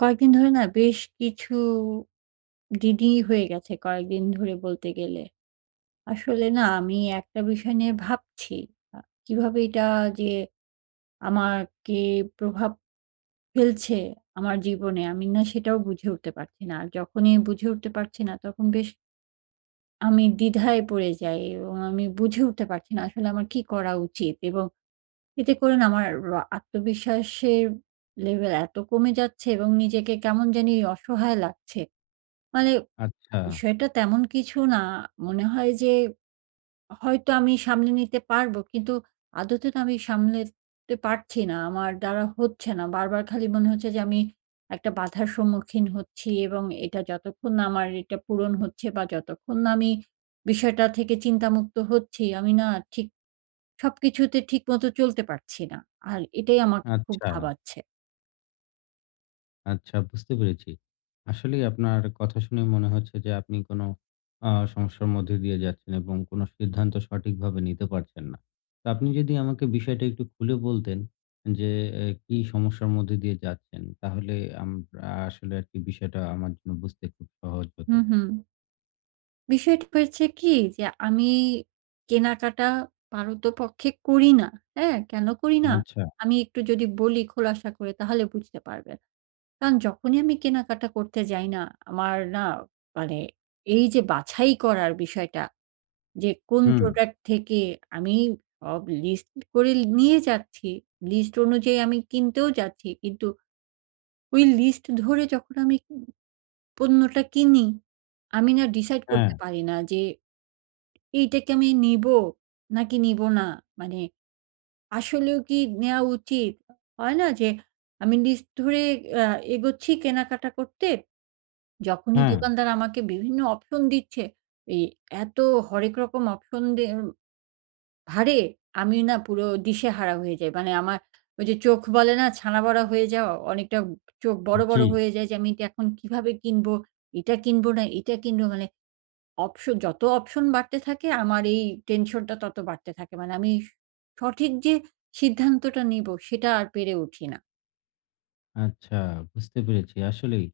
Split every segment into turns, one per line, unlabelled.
কয়েকদিন ধরে বেশ কিছু দিনই হয়ে গেছে কয়েকদিন ধরে বলতে গেলে। আসলে আমি একটা বিষয় নিয়ে ভাবছি। আ কিভাবে এটা যে আমাকে প্রভাব ফেলছে আমার জীবনে আমি সেটাও বুঝে উঠতে পারছি না। আর যখনই বুঝে উঠতে পারছি না তখন আমি দ্বিধায় পড়ে যাই এবং আমি বুঝে উঠতে পারছি না আসলে আমার কি করা উচিত? এবং এতে করে আমার আত্মবিশ্বাসের লেভেল এত কমে যাচ্ছে এবং নিজেকে কেমন জানি অসহায় লাগছে। মানে
আচ্ছা,
বিষয়টা তেমন কিছু না। মনে হয় যে হয়তো আমি সামলে নিতে পারবো। কিন্তু আদতে তো আমি সামলাতে পারছি না। আমার দ্বারা হচ্ছে না। বারবার খালি মনে হচ্ছে যে আমি একটা বাধার সম্মুখীন হচ্ছি এবং এটা যতক্ষণ না আমার এটা পূরণ হচ্ছে বা যতক্ষণ না আমি বিষয়টা থেকে চিন্তামুক্ত হচ্ছি, আমি ঠিক সবকিছুতে ঠিকমতো চলতে পারছি না। আর এটাই আমাকে খুব
আচ্ছা,
ভাবাচ্ছে।
আচ্ছা, বুঝতে পেরেছি। আসলেই আপনার কথা শুনে মনে হচ্ছে যে আপনি কোনো সমস্যার মধ্যে দিয়ে যাচ্ছেন এবং কোনো সিদ্ধান্ত সঠিকভাবে নিতে পারছেন না। তো আপনি যদি আমাকে বিষয়টা একটু খুলে বলতেন যে কি সমস্যার মধ্যে দিয়ে যাচ্ছেন? তাহলে আমরা আসলে আরকি বিষয়টা আমার জন্য বুঝতে খুব সহজ হতো।
হুম, হুম। বিষয়টা হয়েছে কি যে আমি কেনাকাটা পারতপক্ষে করি না। হ্যাঁ? কেন করি না?
আচ্ছা।
আমি একটু যদি বলি খোলাসা করে তাহলে বুঝতে পারবেন। কারণ যখনই আমি কেনাকাটা করতে যাই আমার মানে এই যে বাছাই করার বিষয়টা যে কোন
হুম।
প্রোডাক্ট থেকে আমি সব লিস্ট করে নিয়ে যাচ্ছি, লিস্ট অনুযায়ী আমি কিনতেও যাচ্ছি। কিন্তু ওই লিস্ট ধরে যখন আমি পণ্যটা কিনি, আমি ডিসাইড
হ্যাঁ,
করতে পারি না যে এইটা কি আমি নিবো নাকি নিবো না? মানে আসলেও কি নেয়া উচিত? হয় না যে আমি লিস্ট ধরে আ এগোচ্ছি কেনাকাটা করতে। যখনই
হ্যাঁ।
দোকানদার আমাকে বিভিন্ন অপশন দিচ্ছে, এই এত হরেক রকম অপশন ভারে আমি পুরো দিশেহারা হয়ে যাই। মানে আমার ওই যে চোখ বলে না ছানা বড়া হয়ে যাওয়া, অনেকটা চোখ বড়, বড়
জি।
হয়ে যায় যে আমি এটা এখন কিভাবে কিনবো? এটা কিনবো না এটা কিনবো মানে যত অপশন বাড়তে থাকে আমার এই টেনশনটা তত বাড়তে থাকে। মানে আমি সঠিক যে সিদ্ধান্তটা নিব সেটা আর পেরে উঠি না।
আচ্ছা, বুঝতে পেরেছি। আসলেই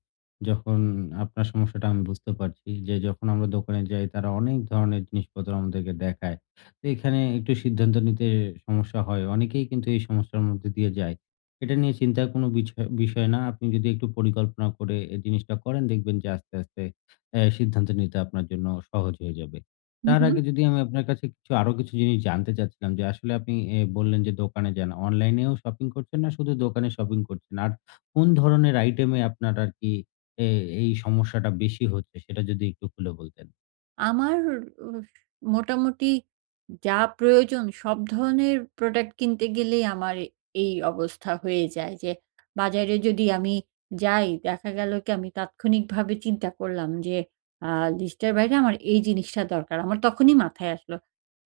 যখন আপনার সমস্যাটা আমি বুঝতে পারছি যে, যখন আমরা দোকানে যাই তারা অনেক ধরনের জিনিসপত্র আমাদেরকে দেখায়। তো এখানে একটু সিদ্ধান্ত নিতে সমস্যা হয়। অনেকেই কিন্তু এই সমস্যার মধ্যে দিয়ে যায়। এটা নিয়ে চিন্তার কোনো বিষয় না। আপনি যদি একটু পরিকল্পনা করে এই জিনিসটা করেন দেখবেন যে আস্তে, আস্তে সিদ্ধান্ত নিতে আপনার জন্য সহজ হয়ে যাবে।
হু,
তার
হু।
আগে যদি আমি আপনার কাছে আরো কিছু জিনিস জানতে চাচ্ছিলাম যে, আসলে আপনি বললেন যে দোকানে যান। অনলাইনেও শপিং করছেন না শুধু দোকানে শপিং করছেন? আর কোন ধরনের আইটেমে আপনার আরকি এ এই সমস্যাটা বেশি হচ্ছে সেটা যদি একটু খুলে বলতেন।
আমার উস মোটামুটি যা প্রয়োজন সব ধরনের প্রোডাক্ট কিনতে গেলেই আমার এই অবস্থা হয়ে যায় যে, বাজারে যদি আমি যাই, দেখা গেল কি আমি তাৎক্ষণিকভাবে চিন্তা করলাম যে, আ লিস্টের বাইরে আমার এই জিনিসটা দরকার। আমার তখনই মাথায় আসলো।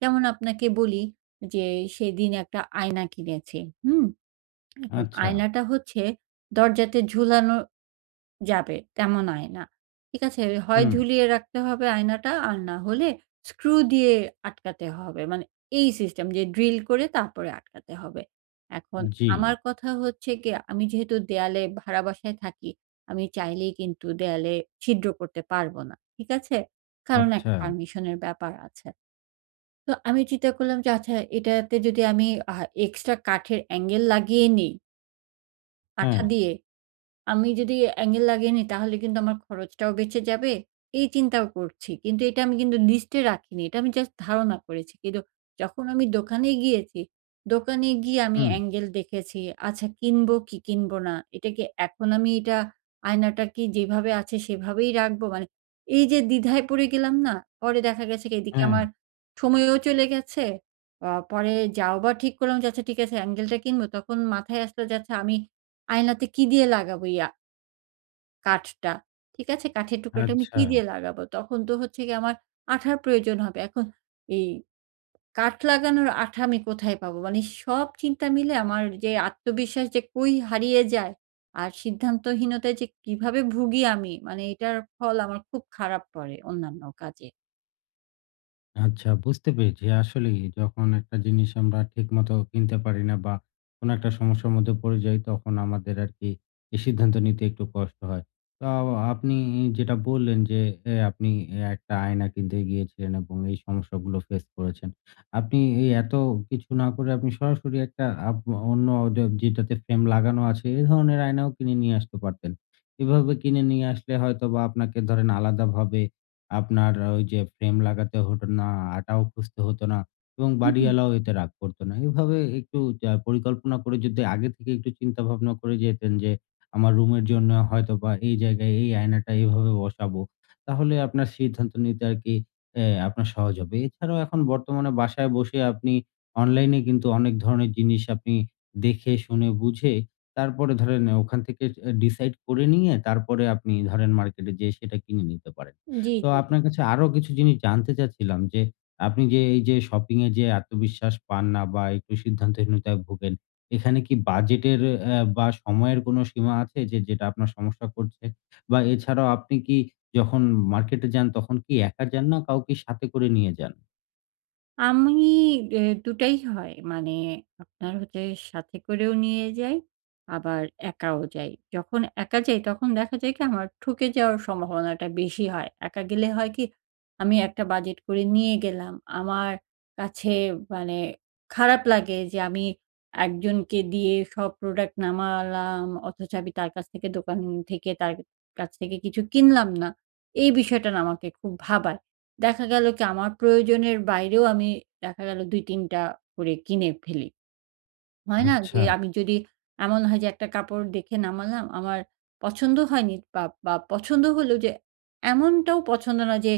যেমন আপনাকে বলি যে, সেদিন একটা আয়না কিনেছি। হুম? এখন
আচ্ছা।
আয়নাটা হচ্ছে দরজাতে ঝুলানো যাবে তেমন আয়না। ঠিক আছে? হয়
হুম।
ঝুলিয়ে রাখতে হবে আয়নাটা আর না হলে স্ক্রু দিয়ে আটকাতে হবে। মানে এই সিস্টেম যে ড্রিল করে তারপরে আটকাতে হবে। এখন
জি।
আমার কথা হচ্ছে গিয়ে আমি যেহেতু দেয়ালে ভাড়া বাসায় থাকি, আমি চাইলেই কিন্তু দেয়ালে ছিদ্র করতে পারব না। ঠিক আছে? কারণ একটা
আচ্ছা।
পারমিশন এর ব্যাপার আছে। তো আমি চিন্তা করলাম যে আচ্ছা এটাতে যদি আমি আ এক্সট্রা কাঠের অ্যাঙ্গেল লাগিয়ে নেই আঠা
হ্যাঁ।
দিয়ে আমি যদি অ্যাঙ্গেল লাগিয়ে নিই তাহলে কিন্তু আমার খরচটাও বেঁচে যাবে। এই চিন্তাও করছি। কিন্তু এটা আমি কিন্তু লিস্টে রাখিনি। এটা আমি জাস্ট ধারণা করেছি। কিন্তু যখন আমি দোকানে গিয়েছি, দোকানে গিয়ে আমি
হুম।
অ্যাঙ্গেল দেখেছি। আচ্ছা কিনবো কি কিনবো না? এটা কি এখন আমি এটা আয়নাটা কি যেভাবে আছে সেভাবেই রাখবো? মানে এই যে দ্বিধায় পড়ে গেলাম না? পরে দেখা গেছে কি এদিকে
হ্যাঁ।
আমার সময়ও চলে গেছে। পরে যাও বা ঠিক করলাম যে আচ্ছা ঠিক আছে অ্যাঙ্গেলটা কিনবো। তখন মাথায় আসলো যে আচ্ছা আমি আয়নাতে কি দিয়ে লাগাবো এই কাঠটা। ঠিক আছে? কাঠের টুকরাটা আমি
আচ্ছা।
কি দিয়ে লাগাবো? তখন তো হচ্ছে গিয়ে আমার আঠার প্রয়োজন হবে। এখন এই কাঠ লাগানোর আঠা আমি কোথায় পাবো? মানে সব চিন্তা মিলে আমার যে আত্মবিশ্বাস যে কই হারিয়ে যায় আর সিদ্ধান্তহীনতায় যে কিভাবে ভুগি আমি মানে এটার ফল আমার খুব খারাপ পড়ে অন্যান্য কাজে।
আচ্ছা, বুঝতে পেরেছি। আসলেই যখন একটা জিনিস আমরা ঠিকমতো কিনতে পারি না বা কোন একটা সমস্যার মধ্যে পড়ে যাই তখন আমাদের আরকি এই সিদ্ধান্ত নিতে একটু কষ্ট হয়। তো আপনি যেটা বললেন যে আপনি একটা আয়না কিনতে গিয়েছিলেন এবং এই সমস্যাগুলো ফেস করেছেন। আপনি এই এত কিছু না করে আপনি সরাসরি একটা অন্য যে যেটাতে ফ্রেম লাগানো আছে এ ধরনের আয়নাও কিনে নিয়ে আসতে পারতেন। এভাবে কিনে নিয়ে আসলে হয়তোবা আপনাকে ধরেন আলাদাভাবে আপনার ওই যে ফ্রেম লাগাতে হতো না, আটাও খুঁজতে হতো না এবং
হুম, হুম।
বাড়িওয়ালাও এতে রাগ করতো না। এভাবে একটু পরিকল্পনা করে যদি আগে থেকে একটু চিন্তা ভাবনা করে যেতেন যে, আমার রুমের জন্য হয়তোবা এই জায়গায় এই আয়নাটা এভাবে বসাবো। তাহলে আপনার সিদ্ধান্ত নিতে আরকি আপনার সহজ হবে। এছাড়াও এখন বর্তমানে বাসায় বসে আপনি অনলাইনে কিন্তু অনেক ধরনের জিনিস আপনি দেখে শুনে বুঝে তারপরে ধরেন ওখান থেকে ডিসাইড করে নিয়ে তারপরে আপনি ধরেন মার্কেটে যেয়ে সেটা কিনে নিতে পারেন।
জি,
তো
জি।
আপনার কাছে আরো কিছু জিনিস জানতে চাচ্ছিলাম যে, আপনি যে এই যে শপিং এ যে আত্মবিশ্বাস পান না বা একটু সিদ্ধান্তহীনতায় ভোগেন, এখানে কি বাজেটের বা সময়ের কোনো সীমা আছে যে যেটা আপনার সমস্যা করছে? বা এছাড়াও আপনি কি যখন মার্কেটে যান তখন কি একা যান না কাউকে সাথে করে নিয়ে যান?
আমি ২ টাই হয়। মানে আপনার হচ্ছে সাথে করেও নিয়ে যাই, আবার একাও যাই। যখন একা যাই তখন দেখা যায় কি আমার ঠকে যাওয়ার সম্ভাবনাটা বেশি হয়। একা গেলে হয় কি আমি একটা বাজেট করে নিয়ে গেলাম। আমার কাছে মানে খারাপ লাগে যে আমি একজনকে দিয়ে সব প্রোডাক্ট নামালাম অথচ আমি তার কাছ থেকে দোকান থেকে তার কাছ থেকে কিছু কিনলাম না। এই বিষয়টা আমাকে খুব ভাবায়। দেখা গেল কি আমার প্রয়োজনের বাইরেও আমি দেখা গেল ২-৩ টা করে কিনে ফেলি। হয় না? যে
আচ্ছা,
আমি যদি এমন হয় যে একটা কাপড় দেখে নামালাম, আমার পছন্দ হয়নি বা বা পছন্দ হলেও যে এমনটাও পছন্দ না যে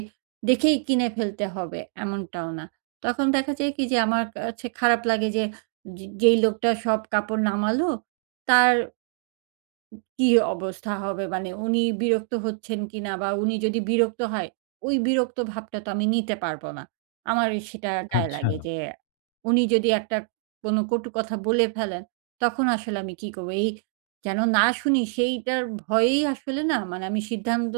দেখেই কিনে ফেলতে হবে, এমনটাও না। তখন দেখা যায় কি যে আমার কাছে খারাপ লাগে যে যে যেই লোকটা সব কাপড় নামালো তার কি অবস্থা হবে? মানে উনি বিরক্ত হচ্ছেন কিনা বা উনি যদি বিরক্ত হয়, ওই বিরক্ত ভাবটা তো আমি নিতে পারব না। আমার সেটা গায়ে
আচ্ছা,
লাগে যে উনি যদি একটা কোনো কটু কথা বলে ফেলেন, তখন আসলে আমি কি করব? এই যেন না শুনি সেইটার ভয়েই আসলে মানে আমি সিদ্ধান্ত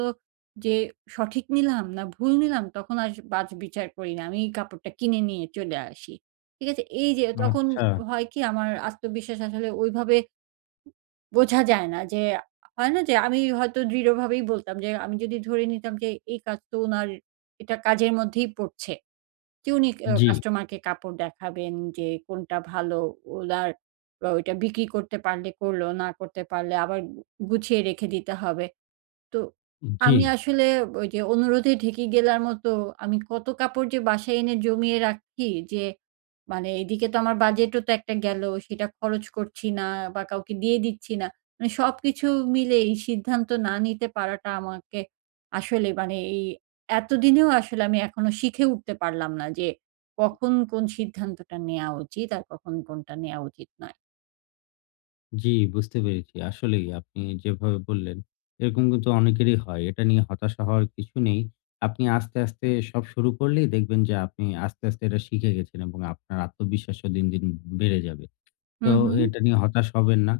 যে সঠিক নিলাম না ভুল নিলাম তখন আর বাছবিচার করি না। আমি কাপড়টা কিনে নিয়ে চলে আসি। ঠিক আছে? এই যে তখন
আচ্ছা।
হয় কি আমার আত্মবিশ্বাস আসলে ওইভাবে বোঝা যায় না যে হয় না যে আমি হয়তো দৃঢ়ভাবেই বলতাম যে আমি যদি ধরে নিতাম যে এই কাজ তো উনার এটা কাজের মধ্যেই পড়ছে। যে উনি
জি,
কাস্টমারকে কাপড় দেখাবেন যে কোনটা ভালো ওনার ওইটা বিক্রি করতে পারলে করলো, না করতে পারলে আবার গুছিয়ে রেখে দিতে হবে। তো
জি।
আমি আসলে ওই যে অনুরোধে ঢেঁকি গেলার মতো আমি কত কাপড় যে বাসায় এনে জমিয়ে রাখি যে মানে এদিকে তো আমার বাজেটও তো একটা গেল সেটা খরচ করছি না বা কাউকে দিয়ে দিচ্ছি না। মানে সবকিছু মিলে এই সিদ্ধান্ত না নিতে পারাটা আমাকে আসলে মানে এই এতদিনেও আসলে আমি এখনো শিখে উঠতে পারলাম না যে কখন কোন সিদ্ধান্তটা নেওয়া উচিত আর কখন কোনটা নেওয়া উচিত নয়।
জি, বুঝতে পেরেছি। আসলেই আপনি যেভাবে বললেন, এরকম কিন্তু অনেকেরই হয়। এটা নিয়ে হতাশা হওয়ার কিছু নেই। আপনি আস্তে, আস্তে সব শুরু করলেই দেখবেন যে আপনি আস্তে, আস্তে এটা শিখে গেছেন এবং আপনার আত্মবিশ্বাসও দিন, দিন বেড়ে যাবে। তো
হুম, হুম।
এটা নিয়ে হতাশ হবেন না।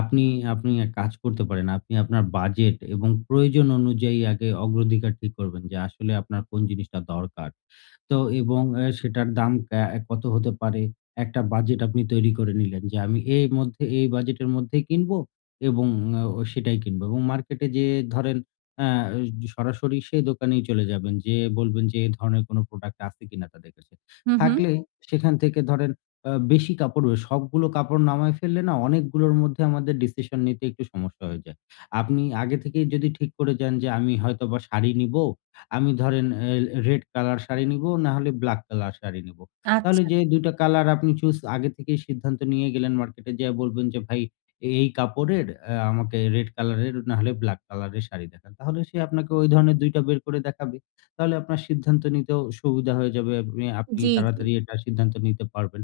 আপনি আপনি এক কাজ করতে পারেন। আপনি আপনার বাজেট এবং প্রয়োজন অনুযায়ী আগে অগ্রাধিকার ঠিক করবেন যে আসলে আপনার কোন জিনিসটা দরকার। তো এবং সেটার দাম কত হতে পারে? একটা বাজেট আপনি তৈরি করে নিলেন যে আমি এর মধ্যে এই বাজেটের মধ্যেই কিনবো এবং ও সেটাই কিনবো এবং মার্কেটে যেয়ে ধরেন আ সরাসরি সেই দোকানেই চলে যাবেন। যেয়ে বলবেন যে এ ধরনের কোন প্রোডাক্ট আছে কিনা তাদের কাছে।
হুম, হুম।
থাকলে সেখান থেকে ধরেন আ বেশি কাপড় বের সবগুলো কাপড় নামায় ফেললে না অনেকগুলোর মধ্যে আমাদের ডিসিশন নিতে একটু সমস্যা হয়ে যায়। আপনি আগে থেকেই যদি ঠিক করে যান যে আমি হয়তোবা শাড়ি নিবো, আমি ধরেন রেড কালার শাড়ি নিবো না হলে ব্লাক কালার শাড়ি নিবো। তাহলে
আচ্ছা।
যে ২ টা কালার আপনি আগে থেকেই সিদ্ধান্ত নিয়ে গেলেন মার্কেটে যেয়ে বলবেন যে ভাই এই কাপড়ের আমাকে রেড কালারের না হলে ব্লাক কালারের শাড়ি দেখান। তাহলে সে আপনাকে ওই ধরনের ২ টা বের করে দেখাবে। তাহলে আপনার সিদ্ধান্ত নিতেও সুবিধা হয়ে যাবে। আপনি আপনি
জি, জি।
তাড়াতাড়ি এটা সিদ্ধান্ত নিতে পারবেন।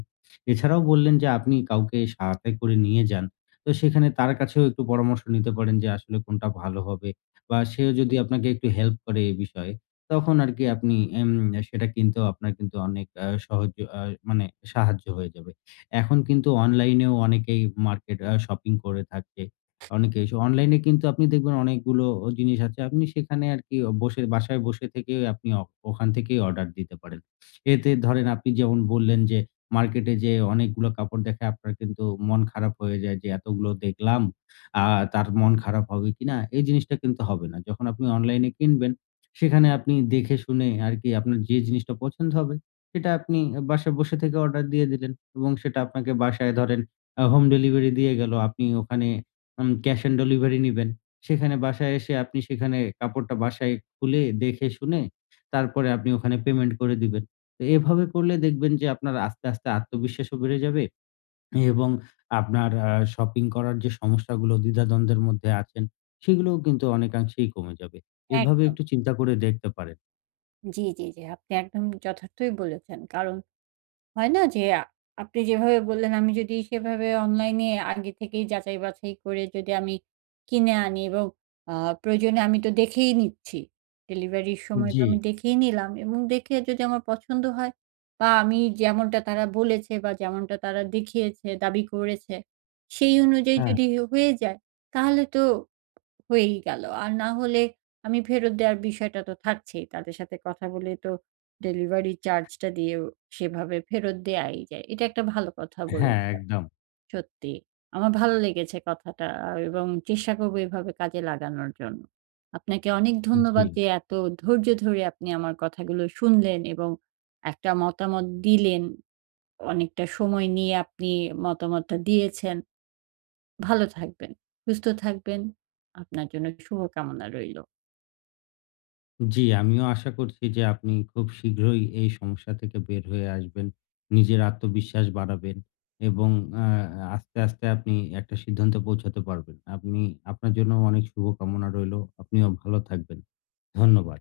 এছাড়াও বললেন যে আপনি কাউকে সাথে করে নিয়ে যান। তো সেখানে তার কাছেও একটু পরামর্শ নিতে পারেন যে আসলে কোনটা ভালো হবে বা সেও যদি আপনাকে একটু হেল্প করে এ বিষয়ে, তখন আরকি আপনি এম সেটা কিনতেও আপনার কিন্তু অনেক সহজ আ মানে সাহায্য হয়ে যাবে। এখন কিন্তু অনলাইনেও অনেকেই মার্কেট আ শপিং করে থাকে। অনেকেই অনলাইনে কিন্তু আপনি দেখবেন অনেকগুলো জিনিস আছে। আপনি সেখানে আরকি বাসায় বসে থেকে আপনি ওখান থেকেই অর্ডার দিতে পারেন। এতে ধরেন আপনি যেমন বললেন যে মার্কেটে যেয়ে অনেকগুলো কাপড় দেখে আপনার কিন্তু মন খারাপ হয়ে যায় যে এতগুলো দেখলাম, আ তার মন খারাপ হবে কিনা? এই জিনিসটা কিন্তু হবে না। যখন আপনি অনলাইনে কিনবেন, সেখানে আপনি দেখে শুনে আরকি আপনার যে জিনিসটা পছন্দ হবে, সেটা আপনি বাসায় বসে থেকে অর্ডার দিয়ে দিলেন এবং সেটা আপনাকে বাসায় ধরেন হোম ডেলিভারি দিয়ে গেল। আপনি ওখানে ক্যাশ অন ডেলিভারি নিবেন। সেখানে বাসায় এসে আপনি সেখানে কাপড়টা বাসায় খুলে দেখে শুনে তারপরে আপনি ওখানে পেমেন্ট করে দিবেন। তো এভাবে করলে দেখবেন যে আপনার আস্তে, আস্তে আত্মবিশ্বাসও বেড়ে যাবে এবং আপনার শপিং করার যে সমস্যাগুলো, দ্বিধাদ্বন্দ্বের মধ্যে আছেন, সেগুলোও কিন্তু অনেকাংশেই কমে যাবে। এভাবে
একদম।
একটু চিন্তা করে দেখতে পারেন।
জি, জি, জি। আপনি একদম যথার্থই বলেছেন। কারণ হয় না যে আপনি যেভাবে বললেন আমি যদি সেভাবে অনলাইনে আগে থেকেই যাচাই-বাছাই করে যদি আমি কিনে আনি এবং আ প্রয়োজনে আমি তো দেখেই নিচ্ছি। ডেলিভারির সময় তো
জি,
আমি দেখেই নিলাম এবং দেখে যদি আমার পছন্দ হয় বা আমি যেমনটা তারা বলেছে বা যেমনটা তারা দেখিয়েছে, দাবি করেছে সেই অনুযায়ী
হ্যাঁ,
যদি হয়ে যায় তাহলে তো হয়েই গেল। আর না হলে আমি ফেরত দেওয়ার বিষয়টা তো থাকছেই। তাদের সাথে কথা বলে তো ডেলিভারি চার্জটা দিয়েও সেভাবে ফেরত দেয়াই যায়। এটা একটা ভালো কথা
হ্যাঁ,
বলেছেন,
একদম।
সত্যি। আমার ভালো লেগেছে কথাটা এবং চেষ্টা করব এভাবে কাজে লাগানোর জন্য। আপনাকে অনেক
জি,
ধন্যবাদ যে এত ধৈর্য ধরে আপনি আমার কথাগুলো শুনলেন এবং একটা মতামত দিলেন। অনেকটা সময় নিয়ে আপনি মতামতটা দিয়েছেন। ভালো থাকবেন, সুস্থ থাকবেন। আপনার জন্য শুভকামনা রইল।
জি, আমিও আশা করছি যে আপনি খুব শীঘ্রই এই সমস্যা থেকে বের হয়ে আসবেন। নিজের আত্মবিশ্বাস বাড়াবেন এবং আ আস্তে, আস্তে আপনি একটা সিদ্ধান্তে পৌঁছাতে পারবেন। আপনার জন্য অনেক শুভকামনা রইলো। আপনিও ভালো থাকবেন। ধন্যবাদ।